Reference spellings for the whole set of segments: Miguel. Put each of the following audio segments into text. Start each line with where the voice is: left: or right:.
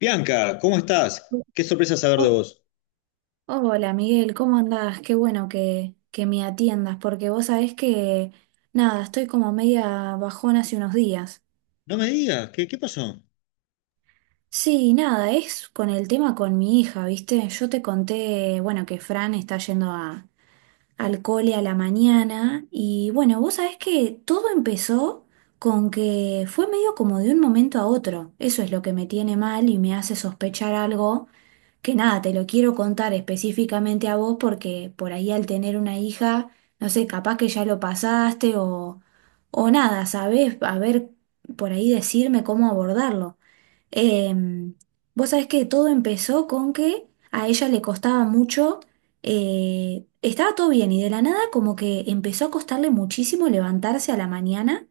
left: Bianca, ¿cómo estás? Qué sorpresa saber de
right: Oh,
left: vos.
right: hola Miguel, ¿cómo andás? Qué bueno que me atiendas, porque vos sabés que, nada, estoy como media bajón hace unos días.
left: No me digas, ¿qué, qué pasó?
right: Sí, nada, es con el tema con mi hija, ¿viste? Yo te conté, bueno, que Fran está yendo a, al cole a la mañana y bueno, vos sabés que todo empezó con que fue medio como de un momento a otro. Eso es lo que me tiene mal y me hace sospechar algo que nada, te lo quiero contar específicamente a vos porque por ahí al tener una hija, no sé, capaz que ya lo pasaste o nada, ¿sabés? A ver, por ahí decirme cómo abordarlo. Em, Vos sabés que todo empezó con que a ella le costaba mucho, estaba todo bien y de la nada como que empezó a costarle muchísimo levantarse a la mañana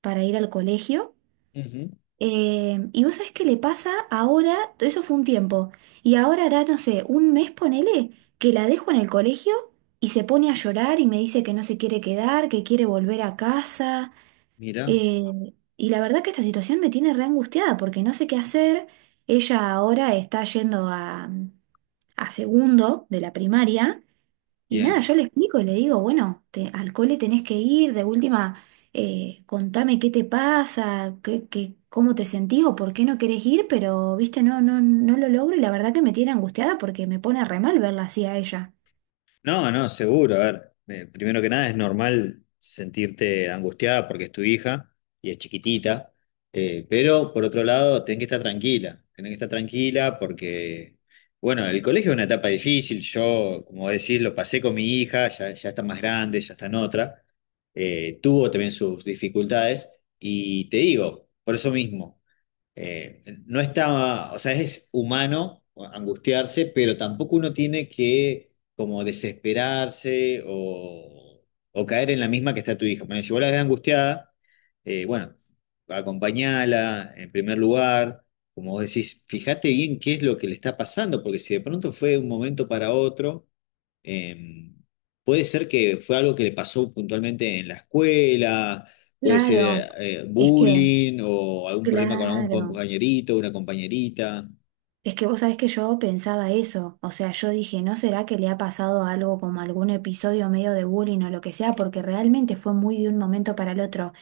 right: para ir al colegio.
left: Ujú.
right: Y vos sabés qué le pasa ahora, eso fue un tiempo, y ahora hará, no sé, un mes ponele, que la dejo en el colegio y se pone a llorar y me dice que no se quiere quedar, que quiere volver a casa.
left: Mira,
right: Y la verdad que esta situación me tiene re angustiada porque no sé qué hacer. Ella ahora está yendo a segundo de la primaria. Y nada,
left: bien.
right: yo le explico y le digo, bueno, al cole tenés que ir, de última, contame qué te pasa, cómo te sentís o por qué no querés ir, pero, viste, no lo logro y la verdad que me tiene angustiada porque me pone re mal verla así a ella.
left: No, no, seguro. A ver, primero que nada es normal sentirte angustiada porque es tu hija y es chiquitita, pero por otro lado, tenés que estar tranquila, tenés que estar tranquila porque, bueno, el colegio es una etapa difícil. Yo, como decís, lo pasé con mi hija, ya, ya está más grande, ya está en otra. Tuvo también sus dificultades y te digo, por eso mismo. eh, no está, o sea, es humano angustiarse, pero tampoco uno tiene que como desesperarse o caer en la misma que está tu hija. Bueno, si vos la ves angustiada, bueno, acompañala en primer lugar, como vos decís, fíjate bien qué es lo que le está pasando, porque si de pronto fue de un momento para otro, eh, puede ser que fue algo que le pasó puntualmente en la escuela, puede
right: Claro,
left: ser
right: es que,
left: bullying o algún problema con algún
right: claro.
left: compañerito, una compañerita.
right: Es que vos sabés que yo pensaba eso, o sea, yo dije, ¿no será que le ha pasado algo como algún episodio medio de bullying o lo que sea? Porque realmente fue muy de un momento para el otro.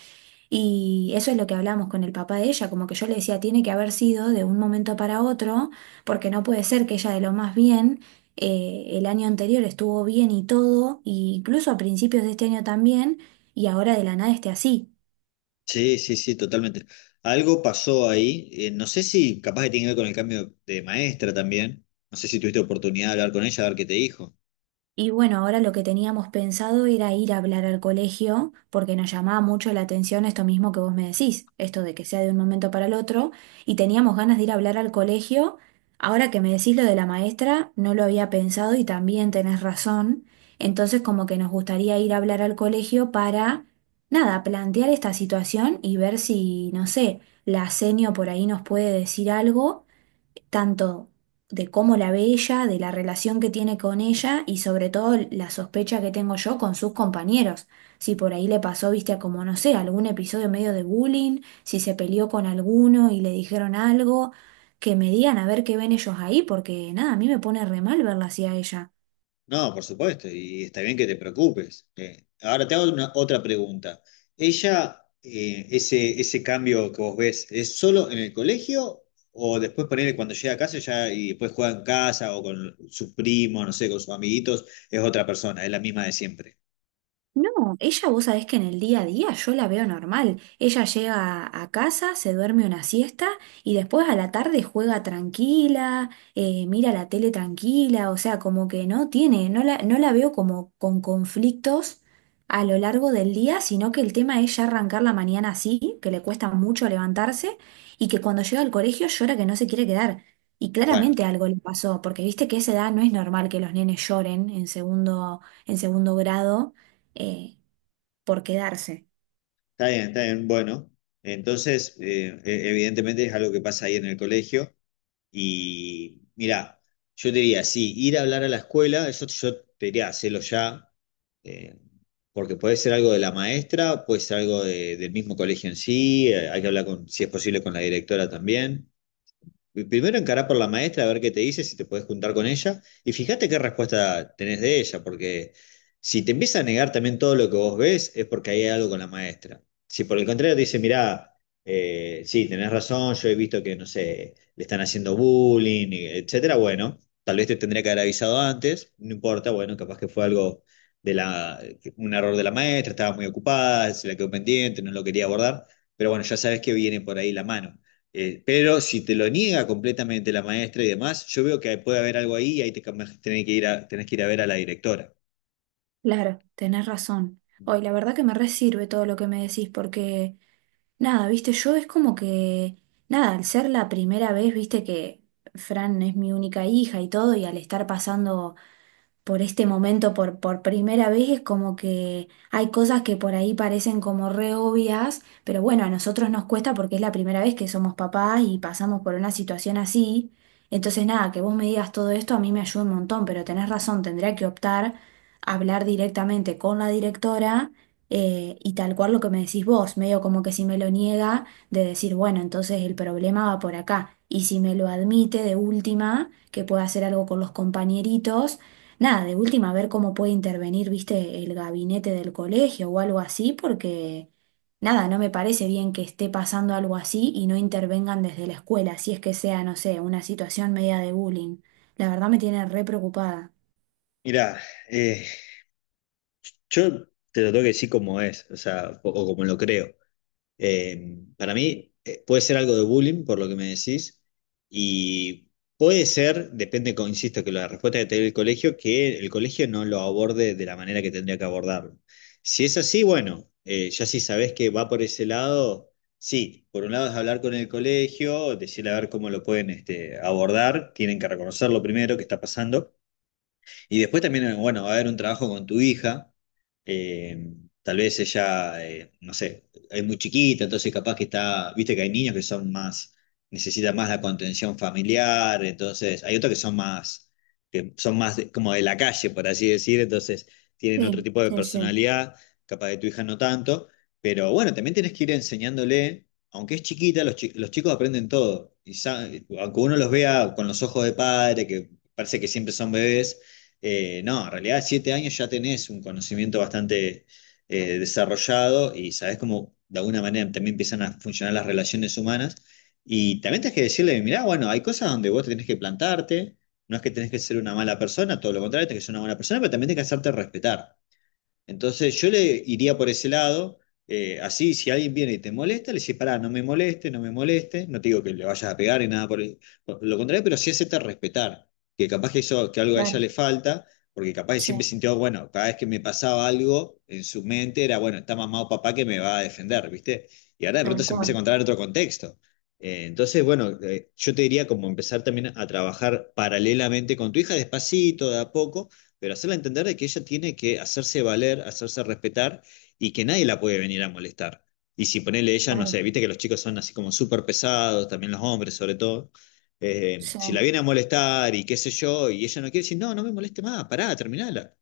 right: Y eso es lo que hablamos con el papá de ella, como que yo le decía, tiene que haber sido de un momento para otro, porque no puede ser que ella de lo más bien, el año anterior estuvo bien y todo, e incluso a principios de este año también, y ahora de la nada esté así.
left: Sí, sí, sí, totalmente. Algo pasó ahí. No sé si capaz que tiene que ver con el cambio de maestra también. No sé si tuviste oportunidad de hablar con ella, a ver qué te dijo.
right: Y bueno, ahora lo que teníamos pensado era ir a hablar al colegio, porque nos llamaba mucho la atención esto mismo que vos me decís, esto de que sea de un momento para el otro, y teníamos ganas de ir a hablar al colegio. Ahora que me decís lo de la maestra, no lo había pensado y también tenés razón. Entonces, como que nos gustaría ir a hablar al colegio para, nada, plantear esta situación y ver si, no sé, la senio por ahí nos puede decir algo tanto de cómo la ve ella, de la relación que tiene con ella y sobre todo la sospecha que tengo yo con sus compañeros. Si por ahí le pasó, viste, a como no sé, algún episodio medio de bullying, si se peleó con alguno y le dijeron algo, que me digan a ver qué ven ellos ahí, porque nada, a mí me pone re mal verla así a ella.
left: No, por supuesto, y está bien que te preocupes. Ahora te hago otra pregunta. ¿Ella, ese cambio que vos ves, es solo en el colegio o después ponele cuando llega a casa ya y después juega en casa o con sus primos, no sé, con sus amiguitos, es otra persona, es la misma de siempre?
right: No, ella vos sabés que en el día a día yo la veo normal. Ella llega a casa, se duerme una siesta y después a la tarde juega tranquila, mira la tele tranquila, o sea, como que no tiene, no la veo como con conflictos a lo largo del día, sino que el tema es ya arrancar la mañana así, que le cuesta mucho levantarse y que cuando llega al colegio llora que no se quiere quedar. Y
left: Bueno,
right: claramente algo le pasó, porque viste que a esa edad no es normal que los nenes lloren en segundo grado eh, por quedarse.
left: está bien, bueno. Entonces, evidentemente es algo que pasa ahí en el colegio. Y mira, yo te diría, sí, ir a hablar a la escuela, eso yo te diría, hacelo ya, eh, porque puede ser algo de la maestra, puede ser algo del mismo colegio en sí, hay que hablar con, si es posible, con la directora también. Primero encará por la maestra a ver qué te dice, si te puedes juntar con ella, y fíjate qué respuesta tenés de ella, porque si te empieza a negar también todo lo que vos ves, es porque hay algo con la maestra. Si por el contrario te dice, mirá, sí, tenés razón, yo he visto que, no sé, le están haciendo bullying, y etcétera, bueno, tal vez te tendría que haber avisado antes, no importa, bueno, capaz que fue algo de la, un error de la maestra, estaba muy ocupada, se la quedó pendiente, no lo quería abordar, pero bueno, ya sabes que viene por ahí la mano. Pero si te lo niega completamente la maestra y demás, yo veo que puede haber algo ahí y ahí te tenés que ir a, tenés que ir a ver a la directora.
right: Claro, tenés razón. Hoy, la verdad que me resirve todo lo que me decís porque, nada, viste, yo es como que, nada, al ser la primera vez, viste que Fran es mi única hija y todo, y al estar pasando por este momento, por primera vez, es como que hay cosas que por ahí parecen como re obvias, pero bueno, a nosotros nos cuesta porque es la primera vez que somos papás y pasamos por una situación así. Entonces, nada, que vos me digas todo esto a mí me ayuda un montón, pero tenés razón, tendría que optar a hablar directamente con la directora. Y tal cual lo que me decís vos, medio como que si me lo niega, de decir, bueno, entonces el problema va por acá. Y si me lo admite de última, que pueda hacer algo con los compañeritos. Nada, de última, ver cómo puede intervenir, viste, el gabinete del colegio o algo así, porque nada, no me parece bien que esté pasando algo así y no intervengan desde la escuela, si es que sea, no sé, una situación media de bullying. La verdad me tiene re preocupada.
left: Mirá, eh, yo te lo tengo que decir como es, o sea, o como lo creo. Para mí puede ser algo de bullying, por lo que me decís, y puede ser, depende, insisto, que la respuesta que te dé el colegio, que el colegio no lo aborde de la manera que tendría que abordarlo. Si es así, bueno, ya si sabés que va por ese lado, sí, por un lado es hablar con el colegio, decirle a ver cómo lo pueden este, abordar, tienen que reconocerlo primero, que está pasando. Y después también, bueno, va a haber un trabajo con tu hija. eh, tal vez ella, no sé, es muy chiquita, entonces capaz que está, viste que hay niños que son más, necesitan más la contención familiar, entonces hay otros que son más como de la calle, por así decir, entonces tienen otro
right: Sí,
left: tipo de
right: sí, sí,
left: personalidad, capaz de tu hija no tanto, pero bueno, también tenés que ir enseñándole, aunque es chiquita, los chicos aprenden todo, y aunque uno los vea con los ojos de padre, que parece que siempre son bebés, no, en realidad 7 años ya tenés un conocimiento bastante desarrollado y sabés cómo de alguna manera también empiezan a funcionar las relaciones humanas. Y también tenés que decirle, mirá, bueno, hay cosas donde vos tenés que plantarte, no es que tenés que ser una mala persona, todo lo contrario, tenés que ser una buena persona, pero también tenés que hacerte respetar. Entonces yo le iría por ese lado, así si alguien viene y te molesta, le decís, pará, no me moleste, no me moleste, no te digo que le vayas a pegar ni nada por, por lo contrario, pero sí hacerte respetar, que capaz que eso, que algo a ella
right: claro,
left: le falta, porque capaz que siempre
right: sí,
left: sintió, bueno, cada vez que me pasaba algo en su mente era, bueno, está mamá o papá que me va a defender, ¿viste? Y ahora de pronto
right: tal
left: se empieza a
right: cual,
left: encontrar en otro contexto. Entonces, bueno, yo te diría como empezar también a trabajar paralelamente con tu hija, despacito, de a poco pero hacerla entender de que ella tiene que hacerse valer, hacerse respetar y que nadie la puede venir a molestar. Y si ponerle ella, no
right: claro,
left: sé, viste que los chicos son así como súper pesados, también los hombres sobre todo.
right: sí,
left: Si la viene a molestar y qué sé yo, y ella no quiere decir, no, no me moleste más, pará, terminala.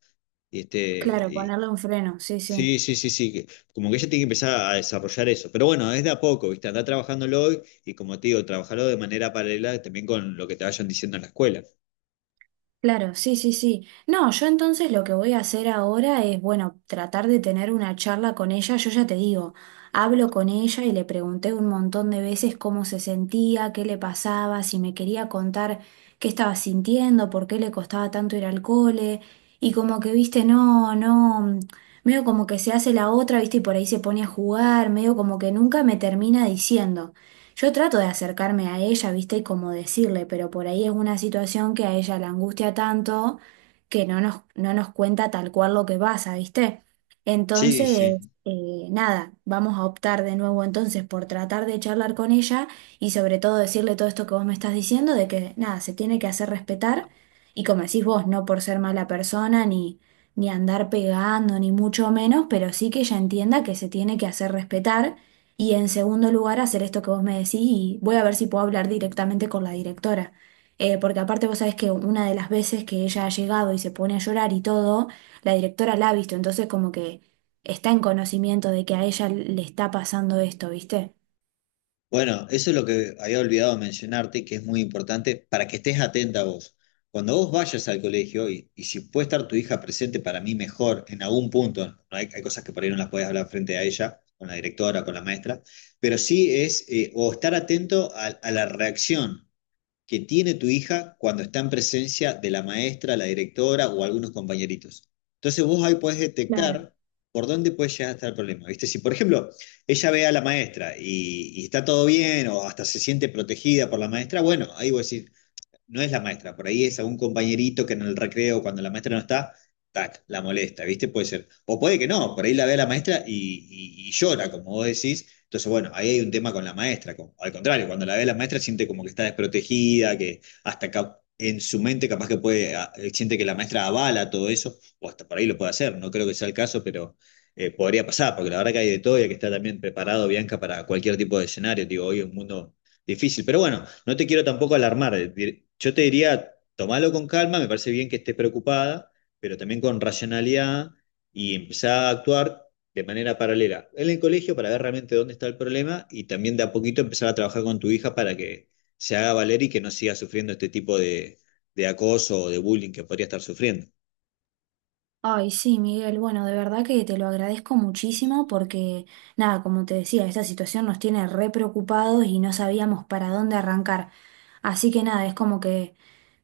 left: Y
right: claro,
left: este,
right: ponerle un freno, sí, sí.
left: sí, sí, sí, sí, como que ella tiene que empezar a desarrollar eso. Pero bueno, es de a poco, viste, anda trabajándolo hoy y como te digo, trabajarlo de manera paralela también con lo que te vayan diciendo en la escuela.
right: Claro, sí, sí, sí. No, yo entonces lo que voy a hacer ahora es, bueno, tratar de tener una charla con ella. Yo ya te digo, hablo con ella y le pregunté un montón de veces cómo se sentía, qué le pasaba, si me quería contar qué estaba sintiendo, por qué le costaba tanto ir al cole. Y como que, viste, no, no, medio como que se hace la otra, viste, y por ahí se pone a jugar, medio como que nunca me termina diciendo. Yo trato de acercarme a ella, viste, y como decirle, pero por ahí es una situación que a ella la angustia tanto que no nos cuenta tal cual lo que pasa, viste.
left: Sí,
right: Entonces,
left: sí.
right: nada, vamos a optar de nuevo entonces por tratar de charlar con ella y sobre todo decirle todo esto que vos me estás diciendo, de que nada, se tiene que hacer respetar y como decís vos, no por ser mala persona ni, ni andar pegando, ni mucho menos, pero sí que ella entienda que se tiene que hacer respetar y en segundo lugar, hacer esto que vos me decís y voy a ver si puedo hablar directamente con la directora. Porque aparte vos sabés que una de las veces que ella ha llegado y se pone a llorar y todo, la directora la ha visto, entonces como que está en conocimiento de que a ella le está pasando esto, ¿viste?
left: Bueno, eso es lo que había olvidado mencionarte, que es muy importante para que estés atenta vos. Cuando vos vayas al colegio, y si puede estar tu hija presente para mí mejor en algún punto, ¿no? Hay cosas que por ahí no las puedes hablar frente a ella, con la directora, con la maestra, pero sí es, o estar atento a la reacción que tiene tu hija cuando está en presencia de la maestra, la directora o algunos compañeritos. Entonces vos ahí podés
right: Claro.
left: detectar por dónde puede llegar a estar el problema. ¿Viste? Si, por ejemplo, ella ve a la maestra y está todo bien o hasta se siente protegida por la maestra, bueno, ahí vos decís, no es la maestra, por ahí es algún compañerito que en el recreo, cuando la maestra no está, tac, la molesta, ¿viste? Puede ser. O puede que no, por ahí la ve a la maestra y, y llora, como vos decís. Entonces, bueno, ahí hay un tema con la maestra. Al contrario, cuando la ve a la maestra siente como que está desprotegida, que hasta en su mente capaz que puede, siente que la maestra avala todo eso, o hasta por ahí lo puede hacer, no creo que sea el caso, pero podría pasar, porque la verdad que hay de todo y hay que estar también preparado, Bianca, para cualquier tipo de escenario. Digo, hoy es un mundo difícil. Pero bueno, no te quiero tampoco alarmar. Yo te diría, tomalo con calma, me parece bien que estés preocupada, pero también con racionalidad y empezar a actuar de manera paralela en el colegio para ver realmente dónde está el problema y también de a poquito empezar a trabajar con tu hija para que se haga valer y que no siga sufriendo este tipo de acoso o de bullying que podría estar sufriendo.
right: Ay, sí, Miguel, bueno, de verdad que te lo agradezco muchísimo porque, nada, como te decía, esta situación nos tiene re preocupados y no sabíamos para dónde arrancar. Así que nada, es como que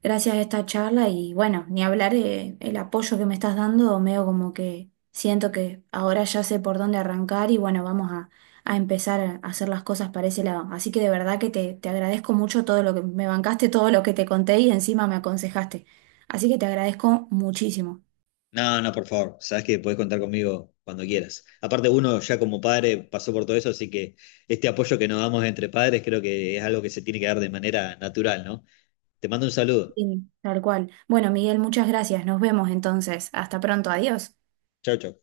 right: gracias a esta charla y bueno, ni hablar el apoyo que me estás dando, medio como que siento que ahora ya sé por dónde arrancar y bueno, vamos a empezar a hacer las cosas para ese lado. Así que de verdad que te agradezco mucho todo lo que me bancaste, todo lo que te conté y encima me aconsejaste. Así que te agradezco muchísimo.
left: No, no, por favor. Sabes que podés contar conmigo cuando quieras. Aparte, uno ya como padre pasó por todo eso, así que este apoyo que nos damos entre padres creo que es algo que se tiene que dar de manera natural, ¿no? Te mando un saludo.
right: Sí, tal cual. Bueno, Miguel, muchas gracias. Nos vemos entonces. Hasta pronto. Adiós.
left: Chau, chau.